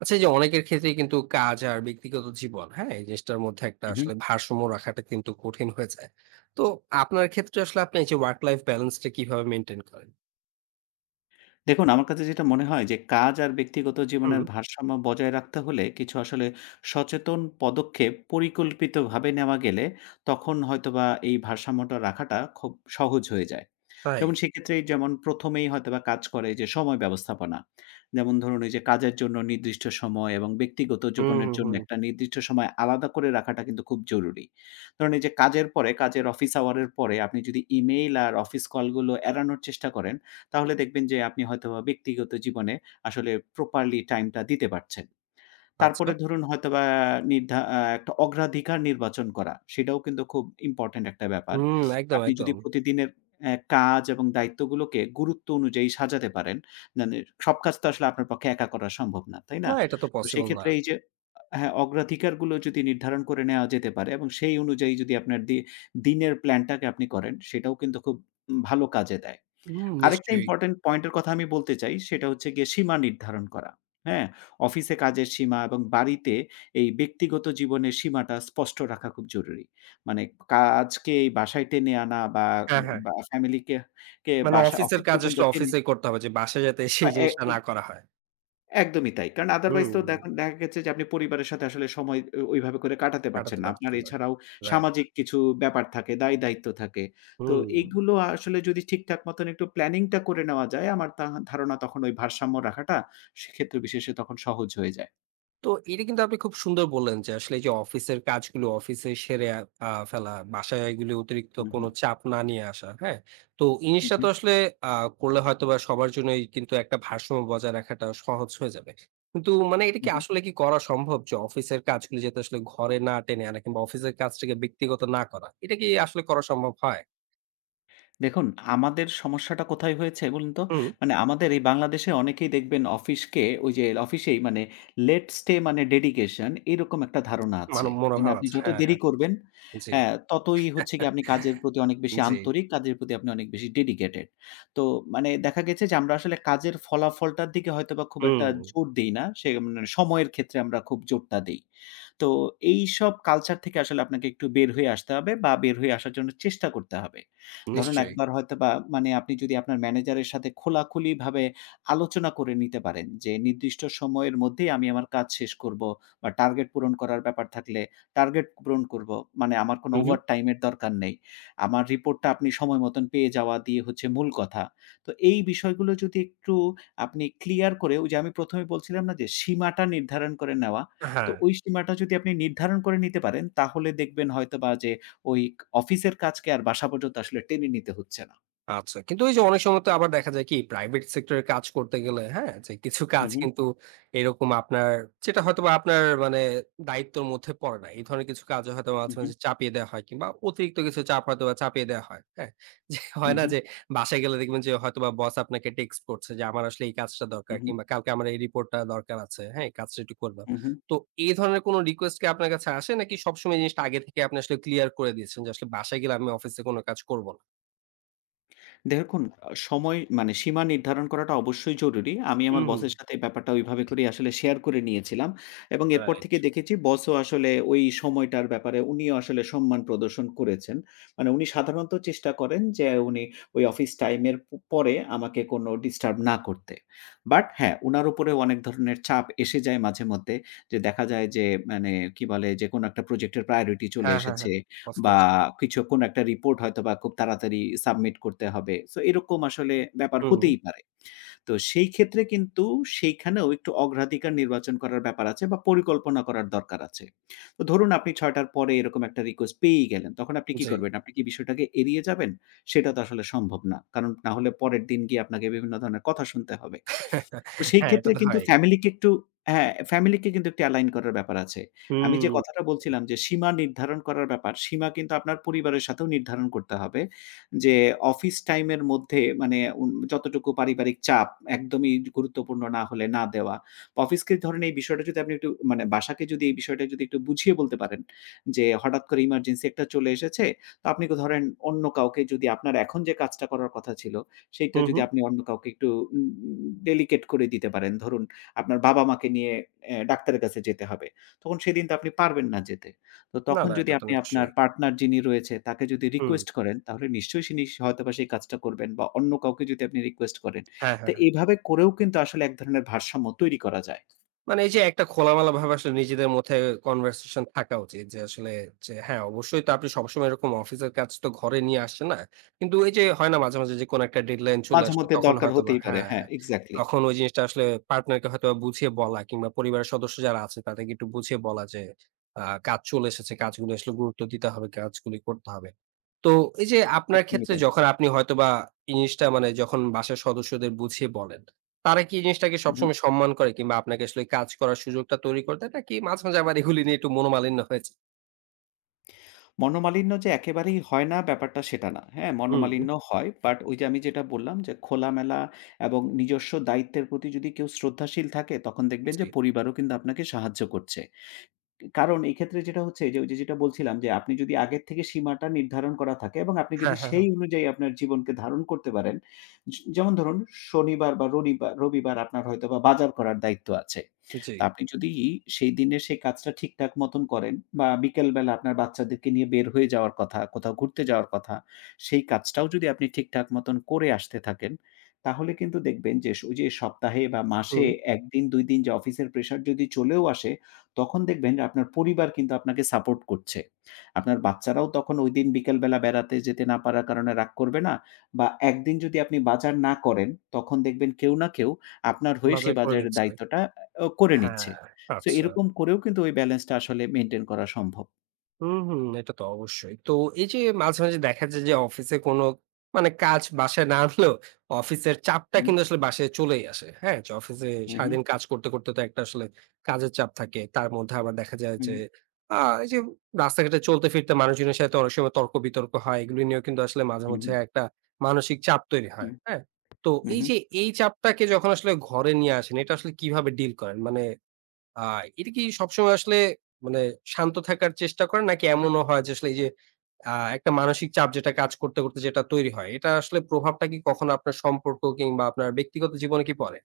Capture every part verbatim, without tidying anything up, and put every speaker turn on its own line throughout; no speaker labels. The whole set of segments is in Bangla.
আচ্ছা এই যে অনেকের ক্ষেত্রেই কিন্তু কাজ আর ব্যক্তিগত জীবন, হ্যাঁ? এই জিনিসটার মধ্যে একটা
উহু।
আসলে ভারসাম্য রাখাটা কিন্তু কঠিন হয়ে যায়। তো আপনার ক্ষেত্রে আসলে আপনি এই যে ওয়ার্ক লাইফ ব্যালেন্স টা কিভাবে মেইনটেইন করেন?
দেখুন আমার কাছে যেটা মনে হয় যে কাজ আর ব্যক্তিগত
হুম,
জীবনের ভারসাম্য বজায় রাখতে হলে কিছু আসলে সচেতন পদক্ষেপ পরিকল্পিতভাবে নেওয়া গেলে তখন হয়তোবা এই ভারসাম্যটা রাখাটা খুব সহজ হয়ে যায়।
তাই?
যেমন সেক্ষেত্রে যেমন প্রথম এই হয়তোবা কাজ করে যে সময় ব্যবস্থাপনা। যেমন ধরুন এই যে কাজের জন্য নির্দিষ্ট সময় এবং ব্যক্তিগত
হুম,
জীবনের
হুম,
জন্য
হুম।
একটা নির্দিষ্ট সময় আলাদা করে রাখাটা কিন্তু খুব জরুরি। ধরুন এই যে কাজের পরে, কাজের অফিস আওয়ার এর পরে আপনি যদি ইমেইল আর অফিস কলগুলো এড়ানোর চেষ্টা করেন তাহলে দেখবেন যে আপনি হয়তোবা ব্যক্তিগত জীবনে আসলে প্রপারলি টাইমটা দিতে পারছেন।
আচ্ছা।
তারপরে ধরুন হয়তোবা নির্ধা আ একটা অগ্রাধিকার নির্বাচন করা, সেটাও কিন্তু খুব ইম্পোর্টেন্ট একটা ব্যাপার।
হুম, একদম,
আপনি যদি
একদম।
প্রতিদিনের অ্যা কাজ এবং দায়িত্বগুলোকে গুরুত্ব অনুযায়ী সাজাতে পারেন, মানে সব কাজ তো আসলে আপনার পক্ষে একা করা সম্ভব না, তাই না?
না এটা তো
তো
পসিবল না।
সেক্ষেত্রে এই যে হ্যাঁ, অগ্রাধিকারগুলো যদি নির্ধারণ করে নেওয়া যেতে পারে এবং সেই অনুযায়ী যদি আপনার দি দিনের প্ল্যানটাকে আপনি করেন, সেটাও কিন্তু খুব উম ভালো কাজে দেয়।
হুম,
আরেকটা
নিশ্চয়ই।
ইম্পোর্টেন্ট পয়েন্টের কথা আমি বলতে চাই, সেটা হচ্ছে গিয়ে সীমা নির্ধারণ করা। হ্যাঁ? অফিসে কাজের সীমা এবং বাড়িতে এই ব্যক্তিগত জীবনের সীমাটা স্পষ্ট রাখা খুব জরুরি। মানে কাজকে এই বাসায় টেনে আনা বা,
হ্যাঁ, হ্যাঁ।
বা ফ্যামিলিকে কে কে
মানে
বাসা
অফিসের
অফিস
কাজ
পর্যন্ত
আসলে
টেনে
অফিসেই করতে হবে যে বাসায় যাতে
আ
সেই
এ
জিনিসটা না করা হয়।
একদমই তাই। কারণ আদারওয়াইজ তো
হুম,
দেখেন দেখা গেছে যে আপনি পরিবারের সাথে আসলে সময় ও ওইভাবে করে কাটাতে পারছেন
কাটাতে
না। আপনার
পারছেন না।
এছাড়াও
রাইট।
সামাজিক কিছু ব্যাপার থাকে, দায়-দায়িত্ব থাকে। তো
হুম।
এইগুলো আসলে যদি ঠিকঠাক মতন একটু প্ল্যানিংটা করে নেওয়া যায়, আমার তা ধারণা তখন ওই ভারসাম্য রাখাটা সেক্ষেত্রে বিশেষে তখন সহজ হয়ে যায়।
তো এটা কিন্তু আপনি খুব সুন্দর বললেন যে আসলে এই যে অফিসের কাজগুলো অফিসে সেরে আহ, ফেলা, বাসায় এগুলো অতিরিক্ত
হু, হু।
কোনো চাপ না নিয়ে আসা, হ্যাঁ? তো এই
হু,
জিনিসটা
হু।
তো আসলে আহ করলে হয়তো বা সবার জন্যই কিন্তু একটা ভারসাম্য বজায় রাখাটা সহজ হয়ে যাবে। কিন্তু মানে এটা
হু,
কি
হু।
আসলে কি করা সম্ভব যে অফিসের কাজগুলো যাতে আসলে ঘরে না টেনে আনা কিংবা অফিসের কাজটাকে ব্যক্তিগত না করা, এটা কি আসলে করা সম্ভব হয়?
দেখুন, আমাদের সমস্যাটা কোথায় হয়েছে বলুন তো?
হুম।
মানে আমাদের এই বাংলাদেশে অনেকেই দেখবেন অফিসকে ওই যে অফিসেই মানে লেট স্টে মানে ডেডিকেশন এরকম একটা ধারণা আছে।
মানব
মানে
মনোভাব
আপনি
আছে,
যত
হ্যাঁ,
দেরি
হ্যাঁ।
করবেন
জি।
হ্যাঁ, ততই হচ্ছে গিয়ে আপনি কাজের প্রতি অনেক বেশি
জি।
আন্তরিক, কাজের প্রতি আপনি অনেক বেশি ডেডিকেটেড। তো মানে দেখা গেছে যে আমরা আসলে কাজের ফলাফলটার দিকে হয়তোবা খুব একটা
হুম,
জোর দেই না। সে মানে সময়ের ক্ষেত্রে আমরা খুব জোরটা দেই। তো এইসব কালচার থেকে আসলে আপনাকে একটু বের হয়ে আসতে হবে বা বের হয়ে আসার জন্য চেষ্টা করতে হবে। ধরুন
নিশ্চয়ই।
একবার হয়তোবা মানে আপনি যদি আপনার ম্যানেজারের সাথে খোলাখুলিভাবে আলোচনা করে নিতে পারেন যে, "নির্দিষ্ট সময়ের মধ্যেই আমি আমার কাজ শেষ করব" বা টার্গেট পূরণ করার ব্যাপার থাকলে, "টার্গেট পূরণ করব। মানে আমার কোনো
হুম, হুম,
ওভারটাইম এর দরকার নেই। আমার রিপোর্টটা আপনি সময় মতন পেয়ে যাওয়া দিয়ে হচ্ছে মূল কথা।" তো এই বিষয়গুলো যদি একটু আপনি ক্লিয়ার করে ওই যে আমি প্রথম এ বলছিলাম না যে সীমাটা নির্ধারণ করে নেওয়া, তো
হ্যাঁ।
ওই সীমাটা যদি আপনি নির্ধারণ করে নিতে পারেন, তাহলে দেখবেন হয়তোবা যে ওই অফিসের কাজকে আর বাসা পর্যন্ত আসলে টেনে নিতে হচ্ছে না।
আচ্ছা। কিন্তু ওই যে অনেক সময় তো আবার দেখা যায় কি প্রাইভেট সেক্টরে কাজ করতে গেলে, হ্যাঁ? যে কিছু
হু,
কাজ
হু,
কিন্তু এরকম আপনার যেটা হয়তোবা আপনার মানে দায়িত্বের মধ্যে পড়ে না। এই ধরনের কিছু কাজও হয়তো বা
হু,
মাঝে,
হু,
মাঝে চাপিয়ে দেয়া হয় কিংবা অতিরিক্ত কিছু চাপ হয়তোবা চাপিয়ে দেয়া হয়, হ্যাঁ? যে
হু,
হয় না
হু,
যে বাসায় গেলে দেখবেন যে হয়তোবা বস আপনাকে টেক্সট করছে যে আমার আসলে এই কাজটা দরকার
হু,
কিংবা কালকে আমার এই রিপোর্টটা দরকার আছে, হ্যাঁ? এই কাজটা একটু করে দাও।
হু, হু।
তো এই ধরনের কোনো রিকোয়েস্ট কি আপনার কাছে আসে নাকি সবসময় এই জিনিসটা আগে থেকে আপনি আসলে ক্লিয়ার করে দিয়েছেন যে আসলে বাসায় গেলে আমি অফিসে কোনো কাজ করব না?
দেখুন, আ সময় মানে সীমা নির্ধারণ করাটা অবশ্যই জরুরি। আমি
হুম,
আমার
হুম।
বসের সাথে ব্যাপারটা ওইভাবে করেই আসলে শেয়ার করে নিয়েছিলাম এবং এরপর
রাইট।
থেকে দেখেছি বসও আসলে ওই সময়টার ব্যাপারে উনিও আসলে সম্মান প্রদর্শন করেছেন। মানে উনি সাধারণত চেষ্টা করেন যে উনি ওই অফিস টাইমের প পরে আমাকে কোনো ডিস্টার্ব না করতে। বাট হ্যাঁ, উনার উপরেও অনেক ধরনের চাপ এসে যায় মাঝেমধ্যে। যে দেখা যায় যে মানে কি বলে? যে কোনো একটা প্রজেক্টের প্রায়োরিটি চলে
হ্যাঁ, হ্যাঁ, হ্যাঁ।
এসেছে
অফ
বা
কোর্স।
কিছু কোন একটা রিপোর্ট হয়তোবা খুব তাড়াতাড়ি সাবমিট করতে হবে। সো এরকম আসলে ব্যাপার
হুম,
হতেই পারে। তো সেই ক্ষেত্রে কিন্তু সেইখানেও একটু অগ্রাধিকার নির্বাচন করার ব্যাপার আছে বা পরিকল্পনা করার দরকার আছে। তো ধরুন আপনি ছয়টা র পরে এরকম একটা রিকোয়েস্ট পেয়েই গেলেন। তখন আপনি কি
জি।
করবেন? আপনি কি বিষয়টাকে এড়িয়ে যাবেন? সেটা তো আসলে সম্ভব না। কারণ না হলে পরের দিন গিয়ে আপনাকে বিভিন্ন ধরনের কথা শুনতে হবে। তো সেই
হ্যাঁ, এটা
ক্ষেত্রে
তো
কিন্তু
হয়।
ফ্যামিলিকে একটু হ্যাঁ, ফ্যামিলিকে কিন্তু একটু অ্যালাইন করার ব্যাপার আছে। আমি
হুম,
যে কথাটা
হুম,
বলছিলাম যে সীমা নির্ধারণ করার ব্যাপার, সীমা কিন্তু আপনার পরিবারের সাথেও নির্ধারণ করতে হবে। যে অফিস টাইম এর মধ্যে মানে উন যতটুকু পারিবারিক চাপ একদমই গুরুত্বপূর্ণ না হলে না দেওয়া। অফিসকে ধরেন এই বিষয়টা যদি আপনি একটু মানে বাসাকে যদি এই বিষয়টা যদি একটু বুঝিয়ে বলতে পারেন যে হঠাৎ করে ইমার্জেন্সি একটা চলে এসেছে। তো আপনি ধরেন অন্য কাউকে যদি আপনার এখন যে কাজটা করার কথা ছিল সেইটা
হুম।
যদি
হুম।
আপনি অন্য কাউকে একটু উম ডেলিকেট করে দিতে পারেন। ধরুন আপনার বাবা-মাকে নিয়ে অ্যা ডাক্তারের কাছে যেতে হবে। তখন সেদিন তো আপনি পারবেন না যেতে। তো
না,
তখন
না
যদি
এটা তো
আপনি আপনার
নিশ্চয়ই।
পার্টনার যিনি রয়েছে তাকে যদি
হুম।
রিকোয়েস্ট করেন তাহলে নিশ্চয়ই সে নিশ হয়তোবা সেই কাজটা করবেন বা অন্য কাউকে যদি আপনি রিকোয়েস্ট করেন।
হ্যাঁ,
তো
হ্যাঁ, হ্যাঁ।
এভাবে করেও কিন্তু আসলে এক ধরনের ভারসাম্য তৈরি করা যায়।
মানে এই যে একটা খোলামেলা ভাবে আসলে নিজেদের মধ্যে কনভারসেশন থাকা উচিত যে আসলে যে হ্যাঁ অবশ্যই তো আপনি সবসময় এরকম অফিসের কাজ তো ঘরে নিয়ে আসছেন না। কিন্তু এই যে হয় না মাঝে, মাঝে যে কোনো একটা ডেডলাইন চলে
মাঝে
আসলো
মধ্যে
তখন
দরকার
হয়তোবা,
হতেই পারে।
হ্যাঁ,
হ্যাঁ,
হ্যাঁ।
এক্সাক্টলি।
তখন ওই জিনিসটা আসলে পার্টনারকে হয়তোবা বুঝিয়ে বলা কিংবা পরিবারের সদস্য যারা আছে তাদেরকে একটু বুঝিয়ে বলা যে আ কাজ চলে এসেছে, কাজগুলো আসলে গুরুত্ব দিতে হবে, কাজগুলি করতে হবে। তো এই যে আপনার
একদমই
ক্ষেত্রে
তাই।
যখন আপনি হয়তোবা এই জিনিসটা মানে যখন বাসার সদস্যদের বুঝিয়ে বলেন, তারা কি এই জিনিসটাকে
হু, হু।
সবসময় সম্মান করে কিংবা আপনাকে আসলে কাজ করার সুযোগটা তৈরি করে দেয় নাকি মাঝে, মাঝে আবার এগুলি নিয়ে একটু মনোমালিন্য হয়েছে?
মনোমালিন্য যে একেবারেই হয় না ব্যাপারটা সেটা না। হ্যাঁ?
হুম,
মনোমালিন্য হয়। বাট ওই যে আমি যেটা বললাম যে খোলামেলা এবং নিজস্ব দায়িত্বের প্রতি যদি কেউ শ্রদ্ধাশীল থাকে তখন দেখবেন
জি।
যে পরিবারও কিন্তু আপনাকে সাহায্য করছে। কারণ এই ক্ষেত্রে যেটা হচ্ছে যে, ওই যে যেটা বলছিলাম যে, আপনি যদি আগের থেকে সীমাটা নির্ধারণ করা থাকে এবং আপনি
হ্যাঁ,
যদি
হ্যাঁ, হ্যাঁ।
সেই অনুযায়ী আপনার জীবনকে ধারণ করতে পারেন। য যেমন ধরুন শনিবার বা রনিবার রবিবার আপনার হয়তোবা বাজার করার দায়িত্ব আছে।
জি।
তো আপনি যদি সেই দিনে সেই কাজটা ঠিকঠাক মতন করেন বা বিকেল বেলা আপনার বাচ্চাদেরকে নিয়ে বের হয়ে যাওয়ার কথা, কোথাও ঘুরতে যাওয়ার কথা, সেই কাজটাও যদি আপনি ঠিকঠাক মতন করে আসতে থাকেন, তাহলে কিন্তু দেখবেন যে, স- ওই যে সপ্তাহে বা মাসে
হুম,
এক দিন দুই দিন যে অফিসের প্রেশার যদি চলেও আসে তখন দেখবেন যে আপনার পরিবার কিন্তু আপনাকে সাপোর্ট করছে। আপনার বাচ্চারাও তখন ঐদিন বিকেলবেলা বেড়াতে যেতে না পারার কারণে রাগ করবে না বা একদিন যদি আপনি বাজার না করেন, তখন দেখবেন কেউ না কেউ আপনার হয়ে সেই
মাজাক করে
বাজারের
দিচ্ছে।
দায়িত্বটা আ করে
হ্যাঁ,
নিচ্ছে। সো
আচ্ছা।
এরকম করেও কিন্তু ওই ব্যালেন্সটা আসলে মেইনটেইন করা সম্ভব।
হুম, হুম। এটা তো অবশ্যই। তো এই যে মাঝে, মাঝে দেখা যায় যে অফিসে কোনো মানে কাজ বাসায় না আনলেও অফিসের চাপটা
হুম,
কিন্তু আসলে বাসায় চলেই আসে। হ্যাঁ? যে অফিসে
হু, হু,
সারাদিন কাজ করতে, করতে তো একটা আসলে কাজের চাপ থাকে। তার মধ্যে আবার দেখা যায় যে
হু,
আ এই যে রাস্তাঘাটে চলতে ফিরতে মানুষজনের সাথে অনেক সময় তর্ক-বিতর্ক হয়। এগুলো নিয়েও কিন্তু আসলে মাঝে মধ্যে
হু,
একটা মানসিক চাপ তৈরি
হু,
হয়। হ্যাঁ? তো
হু,
এই
হু।
যে এই চাপটাকে যখন আসলে ঘরে নিয়ে আসেন, এটা আসলে কিভাবে ডিল করেন? মানে আ এটা কি সবসময় আসলে মানে শান্ত থাকার চেষ্টা করেন? নাকি এমনও হয় যে আসলে এই যে আ একটা মানসিক চাপ যেটা কাজ করতে, করতে যেটা তৈরি হয়, এটা আসলে প্রভাবটা কি কখনো আপনার সম্পর্ক কিংবা আপনার ব্যক্তিগত জীবনে কি পড়ে?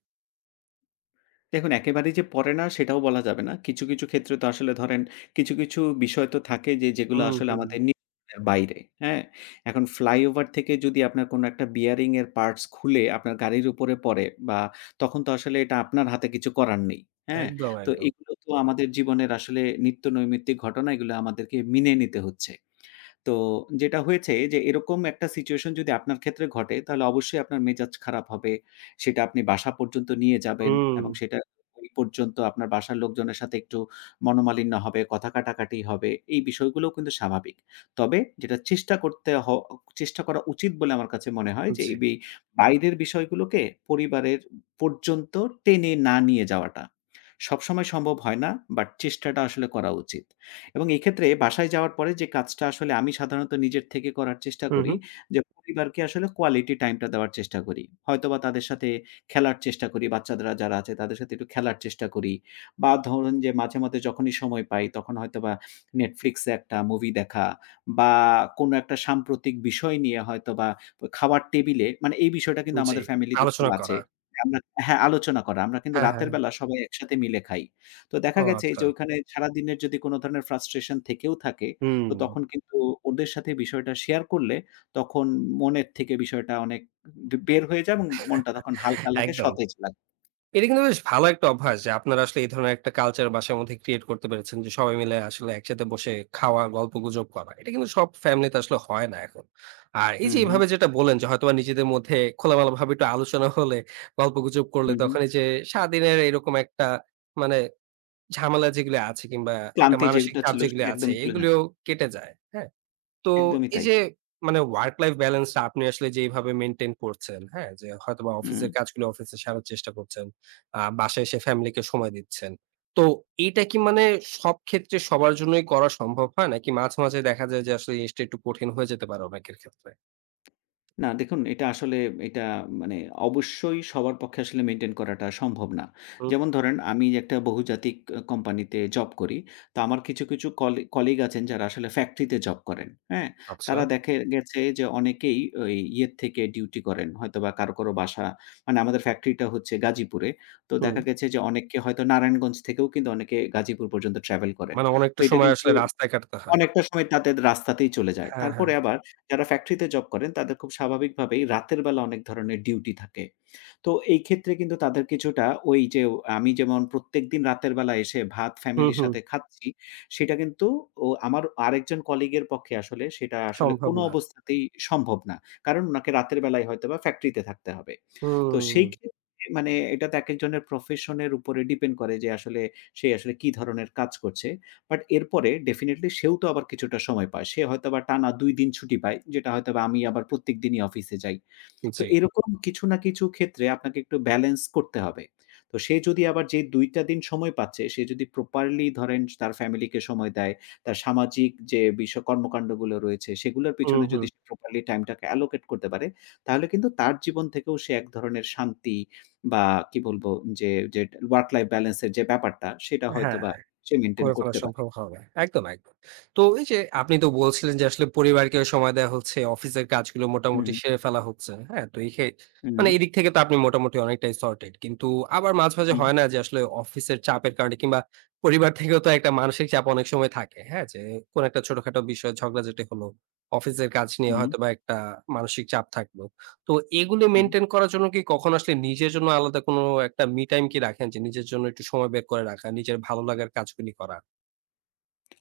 দেখুন, একেবারেই যে পড়ে না সেটাও বলা যাবে না। কিছু, কিছু ক্ষেত্রে তো আসলে ধরেন কিছু, কিছু বিষয় তো থাকে যে যেগুলো
হুম,
আসলে
হুম।
আমাদের নিয়ন্ত্রণের বাইরে, হ্যাঁ? এখন ফ্লাইওভার থেকে যদি আপনার কোনো একটা বিয়ারিং এর পার্টস খুলে আপনার গাড়ির উপরে পড়ে বা তখন তো আসলে এটা আপনার হাতে কিছু করার নেই, হ্যাঁ?
একদম,
তো
একদম।
এগুলো তো আমাদের জীবনের আসলে নিত্যনৈমিত্তিক ঘটনা, এগুলো আমাদেরকে মেনে নিতে হচ্ছে। তো যেটা হয়েছে যে এরকম একটা সিচুয়েশন যদি আপনার ক্ষেত্রে ঘটে, তাহলে অবশ্যই আপনার মেজাজ খারাপ হবে। সেটা আপনি বাসা পর্যন্ত নিয়ে যাবেন
হুম,
এবং সেটা ওই পর্যন্ত আপনার বাসার লোকজনের সাথে একটু মনোমালিন্য হবে, কথা কাটাকাটি হবে। এই বিষয়গুলোও কিন্তু স্বাভাবিক। তবে যেটা চেষ্টা করতে হ চেষ্টা করা উচিত বলে আমার কাছে মনে হয় যে
জি।
এই বি বাইরের বিষয়গুলোকে পরিবারের পর্যন্ত টেনে না নিয়ে যাওয়াটা। সবসময় সম্ভব হয় না, বাট চেষ্টাটা আসলে করা উচিত। এবং এক্ষেত্রে বাসায় যাওয়ার পরে যে কাজটা আসলে আমি সাধারণত নিজের থেকে করার চেষ্টা
হুম,
করি
হুম।
যে পরিবারকে আসলে কোয়ালিটি টাইমটা দেওয়ার চেষ্টা করি। হয়তোবা তাদের সাথে খেলার চেষ্টা করি, বাচ্চারা যারা আছে তাদের সাথে একটু খেলার চেষ্টা করি। বা ধরুন যে মাঝে মধ্যে যখনই সময় পাই তখন হয়তোবা Netflix এ একটা মুভি দেখা বা কোনো একটা সাম্প্রতিক বিষয় নিয়ে হয়তোবা খাওয়ার টেবিলে মানে এই বিষয়টা কিন্তু
জি।
আমাদের ফ্যামিলিতে খুব
আলোচনা
আছে।
করা।
আমরা হ্যাঁ, আলোচনা করা। আমরা কিন্তু
হ্যাঁ,
রাতের
হ্যাঁ।
বেলা সবাই একসাথে মিলে খাই। তো দেখা
ও
গেছে
আচ্ছা।
যে ওইখানে সারাদিনের যদি কোনো ধরনের frustration থেকেও থাকে,
হুম,
তো তখন কিন্তু ওদের সাথে বিষয়টা শেয়ার করলে তখন মনের থেকে বিষয়টা অনেক বে বের হয়ে যায় এবং মনটা তখন হালকা লাগে,
একদম।
সতেজ লাগে।
এটা কিন্তু বেশ ভালো একটা অভ্যাস যে আপনারা আসলে এই ধরনের একটা কালচার বাসার মধ্যে ক্রিয়েট করতে পেরেছেন যে সবাই মিলে আসলে একসাথে বসে খাওয়া, গল্প গুজব করা, এটা কিন্তু সব ফ্যামিলিতে আসলে হয় না এখন। আর এই
হু,
যে
হু,
এইভাবে যেটা বলেন যে হয়তোবা নিজেদের মধ্যে খোলামেলা ভাবে একটু আলোচনা হলে, গল্প গুজব করলে
হু, হু।
তখন এই যে স্বাধীনের এরকম একটা মানে ঝামেলা যেগুলো আছে কিংবা একটা
ক্লান্তি
মানসিক
যেটা
চাপ
ছিল
যেগুলো
সেটা
আছে
একদমই চলে যায়।
এগুলিও কেটে যায়, হ্যাঁ। তো
একদমই
এই
তাই।
যে মানে ওয়ার্ক লাইফ ব্যালেন্স টা আপনি আসলে যেইভাবে মেইনটেইন করছেন, হ্যাঁ? যে হয়তোবা
হুম।
অফিসের কাজগুলো অফিসে সারার চেষ্টা করছেন। আ বাসায় এসে ফ্যামিলিকে সময় দিচ্ছেন। তো এইটা কি মানে সব ক্ষেত্রে সবার জন্যই করা সম্ভব হয়? নাকি মাঝে, মাঝে দেখা যায় যে আসলে জিনিসটা একটু কঠিন হয়ে যেতে পারে অনেকের ক্ষেত্রে?
না দেখুন, এটা আসলে এটা মানে অবশ্যই সবার পক্ষে আসলে মেইনটেইন করাটা সম্ভব না।
হুম,
যেমন ধরেন আমি যে একটা বহুজাতিক আ কোম্পানিতে জব করি। তো আমার কিছু, কিছু কলি কলিগ আছেন যারা আসলে ফ্যাক্টরিতে জব করেন। হ্যাঁ?
আচ্ছা।
তারা দেখে গেছে যে অনেকেই ওই ইয়ের থেকে ডিউটি করেন। হয়তোবা কারো, কারো বাসা মানে আমাদের ফ্যাক্টরিটা হচ্ছে গাজীপুরে। তো
হুম,
দেখা গেছে যে অনেককে হয়তো নারায়ণগঞ্জ থেকেও কিন্তু অনেকে গাজীপুর পর্যন্ত ট্রাভেল করেন।
মানে
তো
অনেকটা
এটা
সময়
কিন্তু
আসলে রাস্তায় কাটাতে হয়।
অনেকটা সময় তাদের রাস্তাতেই চলে যায়।
হ্যাঁ, হ্যাঁ।
তারপরে আবার যারা ফ্যাক্টরিতে জব করেন তাদের খুব স্বাভাবিকভাবেই রাতের বেলা অনেক ধরনের ডিউটি থাকে। তো এই ক্ষেত্রে কিন্তু তাদের কিছুটা ওই যে আমি যেমন প্রত্যেকদিন রাতের বেলা এসে ভাত
হুম,
ফ্যামিলির
হুম।
সাথে খাচ্ছি, সেটা কিন্তু ও আমার আরেকজন কলিগের পক্ষে আসলে সেটা আসলে
সম্ভব
কোনো
না।
অবস্থাতেই সম্ভব না। কারণ উনাকে রাতের বেলায় হয়তোবা ফ্যাক্টরিতে থাকতে হবে। তো
হুম,
সেই ক্ষেত্রে মানে এটা তো একেকজনের প্রফেশন এর উপরে ডিপেন্ড করে যে আসলে সে আসলে কি ধরনের কাজ করছে। বাট এরপরে ডেফিনিটলি সেও তো আবার কিছুটা সময় পায়। সে হয়তোবা টানা দুই দিন ছুটি পায়, যেটা হয়তোবা আমি আবার প্রত্যেক দিনই অফিসে যাই। তো
জি।
এরকম কিছু না কিছু ক্ষেত্রে আপনাকে একটু ব্যালেন্স করতে হবে। তো সে যদি আবার যে দুই টা দিন সময় পাচ্ছে, সে যদি প্রপারলি ধরেন তার ফ্যামিলিকে সময় দেয়, তার সামাজিক যে বিষ কর্মকান্ডগুলো রয়েছে, সেগুলোর
হুম,
পিছনে
হুম।
যদি সে প্রপারলি টাইমটাকে অ্যালোকেট করতে পারে, তাহলে কিন্তু তার জীবন থেকেও সে এক ধরনের শান্তি বা কি বলব যে, যে ওয়ার্ক লাইফ ব্যালেন্স এর যে ব্যাপারটা, সেটা
হ্যাঁ।
হয়তোবা সে মেইনটেইন
করে ফেলা
করতে পারে।
সম্ভব হবে। একদম, একদম। তো এই যে আপনি তো বলছিলেন যে আসলে পরিবারকেও সময় দেয়া হচ্ছে, অফিসের কাজগুলো মোটামুটি
হুম,
সেরে ফেলা হচ্ছে। হ্যাঁ? তো এই খে
হুম,
মানে এদিক থেকে তো আপনি মোটামুটি অনেকটাই সর্টেড। কিন্তু আবার মাঝে, মাঝে
হুম,
হয় না যে আসলে অফিসের চাপের কারণে কিংবা পরিবার থেকেও তো একটা মানসিক চাপ অনেক সময় থাকে। হ্যাঁ? যে কোন একটা ছোটখাটো বিষয় ঝগড়াঝাটি হলো। অফিসের কাজ নিয়ে
হুম,
হয়তোবা একটা মানসিক চাপ থাকলো। তো এগুলি
হুম।
মেইনটেইন করার জন্য কি কখনো আসলে নিজের জন্য আলাদা কোনো একটা মি টাইম কি রাখেন? যে নিজের জন্য একটু সময় বের করে রাখা, নিজের ভালো লাগার কাজগুলি করা?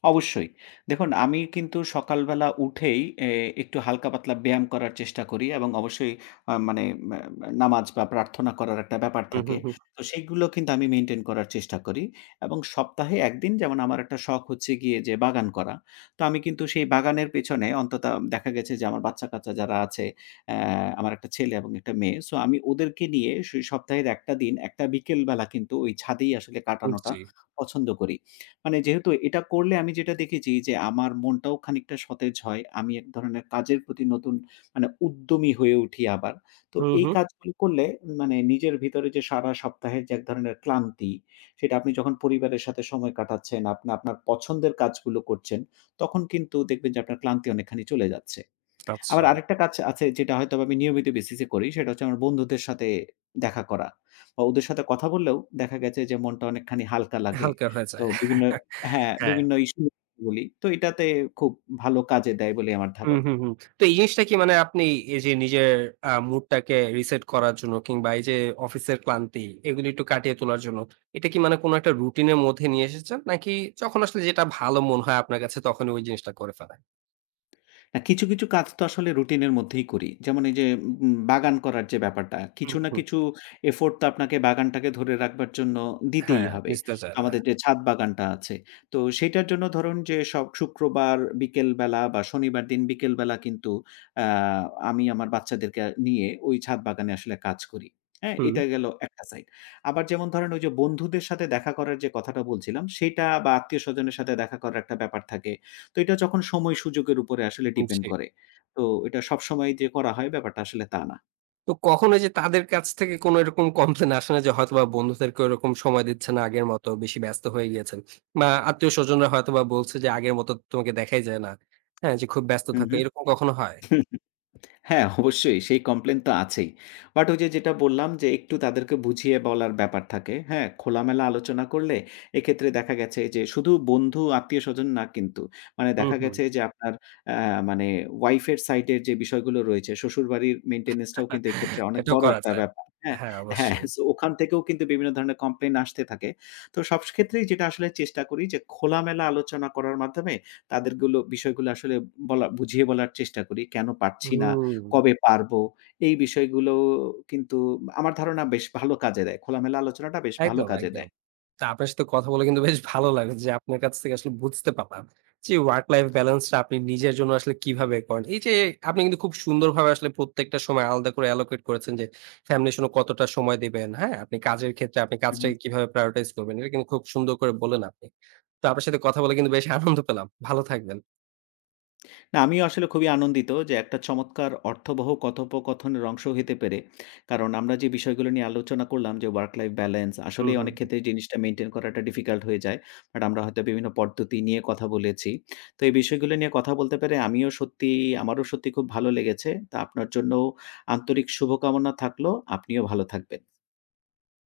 অবশ্যই। দেখুন আমি কিন্তু সকালবেলা উঠেই এ একটু হালকা পাতলা ব্যায়াম করার চেষ্টা করি এবং অবশ্যই আ মানে ম্যা নামাজ বা প্রার্থনা করার একটা ব্যাপার
হুম,
থাকে।
হুম, হুম,
তো সেইগুলো কিন্তু আমি মেইনটেইন করার চেষ্টা করি এবং সপ্তাহে এক দিন যেমন আমার একটা শখ হচ্ছে গিয়ে যে বাগান করা। তো আমি কিন্তু সেই বাগানের পেছনে অন্তত দেখা গেছে যে আমার বাচ্চা-কাচ্চা যারা আছে, অ্যা আমার একটা ছেলে এবং একটা মেয়ে। সো আমি ওদেরকে নিয়ে সেই সপ্তাহের একটা দিন একটা বিকেল বেলা কিন্তু ওই ছাদেই আসলে
হুম,
কাটানোটা
জি।
পছন্দ করি। মানে যেহেতু এটা করলে আমি যেটা দেখেছি যে আমার মনটাও খানিকটা সতেজ হয়। আমি এক ধরনের কাজের প্রতি নতুন মানে উদ্যমী হয়ে উঠি আবার। তো
হুম,
এই
হুম।
কাজগুলো করলে মানে নিজের ভিতরে যে সারা সপ্তাহের যে এক ধরনের ক্লান্তি, সেটা আপনি যখন পরিবারের সাথে সময় কাটাচ্ছেন, আপনি আপনার পছন্দের কাজগুলো করছেন, তখন কিন্তু দেখবেন যে আপনার ক্লান্তি অনেকখানি চলে যাচ্ছে। আবার
আচ্ছা।
আরেকটা কাজ আছে যেটা হয়তোবা আমি নিয়মিত বেসিস এ করি। সেটা হচ্ছে আমার বন্ধুদের সাথে দেখা করা। বা ওদের সাথে কথা বললেও দেখা গেছে যে মনটা অনেকখানি হালকা লাগে।
হালকা হয়ে
তো
যায়।
বিভিন্ন হ্যাঁ,
হ্যাঁ।
বিভিন্ন ইস্যু বলি। তো এটাতে খুব ভালো কাজে দেয় বলে আমার
হুম,
ধারণা।
হুম, হুম। তো এই জিনিসটা কি মানে আপনি এই যে নিজের আ মুডটাকে রিসেট করার জন্য কিংবা এই যে অফিসের ক্লান্তি এগুলি একটু কাটিয়ে তোলার জন্য, এটা কি মানে কোনো একটা রুটিনের মধ্যে নিয়ে এসেছেন? নাকি যখন আসলে যেটা ভালো মনে হয় আপনার কাছে তখনই ওই জিনিসটা করে ফেলেন?
না, কিছু, কিছু কাজ তো আসলে রুটিনের মধ্যেই করি। যেমন এই যে উম বাগান করার যে ব্যাপারটা,
হুম,
কিছু না
হুম।
কিছু এফোর্ট তো আপনাকে বাগানটাকে ধরে রাখবার জন্য দিতেই
হ্যাঁ,
হবে।
মিশতে চায় না।
আমাদের যে ছাদ বাগানটা আছে, তো সেটার জন্য ধরুন যে সব শুক্রবার বিকেল বেলা বা শনিবার দিন বিকেল বেলা কিন্তু আ আমি আমার বাচ্চাদেরকে নিয়ে ওই ছাদ বাগানে আসলে কাজ করি। হ্যাঁ?
হুম,
এটা গেল একটা সাইড। আবার যেমন ধরেন ওই যে বন্ধুদের সাথে দেখা করার যে কথাটা বলছিলাম, সেটা বা আত্মীয়স্বজনের সাথে দেখা করার একটা ব্যাপার থাকে। তো এটা যখন সময় সুযোগের উপরে আসলে ডিপেন্ড
জি।
করে। তো এটা সবসময় যে করা হয় ব্যাপারটা আসলে তা না।
তো কখনো যে তাদের কাছ থেকে কোনো এরকম কমপ্লেইন আসে না যে হয়তোবা বন্ধুদেরকে ওরকম সময় দিচ্ছে না আগের মতো, বেশি ব্যস্ত হয়ে গিয়েছেন? বা আত্মীয়স্বজনরা হয়তোবা বলছে যে আগের মতো তোমাকে দেখাই যায় না। হ্যাঁ, যে খুব ব্যস্ত
হু,
থাকো
হু।
এরকম কখনো হয়?
হ্যাঁ, অবশ্যই সেই কমপ্লেন তো আছেই। বাট ওই যে যেটা বললাম যে একটু তাদেরকে বুঝিয়ে বলার ব্যাপার থাকে, হ্যাঁ? খোলামেলা আলোচনা করলে এক্ষেত্রে দেখা গেছে যে শুধু বন্ধু আত্মীয়স্বজন না কিন্তু। মানে
হুম,
দেখা
হুম।
গেছে যে আপনার আ মানে ওয়াইফের সাইডের যে বিষয়গুলো রয়েছে, শ্বশুরবাড়ির মেইনটেন্যান্স টাও কিন্তু এক্ষেত্রে অনেক
এটাও
বড়
করা
একটা
যায়।
ব্যাপার। হ্যাঁ,
হ্যাঁ,
হ্যাঁ।
অবশ্যই।
সো ওখান থেকেও কিন্তু বিভিন্ন ধরনের কমপ্লেইন আসতে থাকে। তো সব ক্ষেত্রেই যেটা আসলে চেষ্টা করি যে খোলামেলা আলোচনা করার মাধ্যমে তাদেরগুলো বিষয়গুলো আসলে বলা বুঝিয়ে বলার চেষ্টা করি। কেন পারছি না
হুম।
কবে পারবো? এই বিষয়গুলো কিন্তু আমার ধারণা বেশ ভালো কাজে দেয়। খোলামেলা আলোচনাটা বেশ ভালো
একদম,
কাজে
একদম।
দেয়।
তো আপনার সাথে কথা বলে কিন্তু বেশ ভালো লাগলো যে আপনার কাছ থেকে আসলে বুঝতে পারলাম যে ওয়ার্ক লাইফ ব্যালেন্সটা আপনি নিজের জন্য আসলে কিভাবে করেন। এই যে আপনি কিন্তু খুব সুন্দরভাবে আসলে প্রত্যেকটা সময় আলাদা করে allocate করেছেন যে ফ্যামিলির জন্য কতটা সময় দিবেন, হ্যাঁ? আপনি কাজের ক্ষেত্রে আপনি
হুম।
কাজটাকে কিভাবে prioritize করবেন। এটা কিন্তু খুব সুন্দর করে বললেন আপনি। তো আপনার সাথে কথা বলে কিন্তু বেশ আনন্দ পেলাম। ভালো থাকবেন।
না আমিও আসলে খুবই আনন্দিত যে একটা চমৎকার অর্থবহ কথোপকথনের অংশ হতে পেরে। কারণ আমরা যে বিষয়গুলো নিয়ে আলোচনা করলাম যে ওয়ার্ক লাইফ ব্যালেন্স
হু,
আসলেই
হু।
অনেক ক্ষেত্রে এই জিনিসটা মেইনটেইন করাটা ডিফিকাল্ট হয়ে যায়। বাট আমরা হয়তো বিভিন্ন পদ্ধতি নিয়ে কথা বলেছি। তো এই বিষয়গুলো নিয়ে কথা বলতে পেরে আমিও সত্যি আমারও সত্যি খুব ভালো লেগেছে। তা আপনার জন্য আন্তরিক শুভকামনা থাকলো। আপনিও ভালো থাকবেন।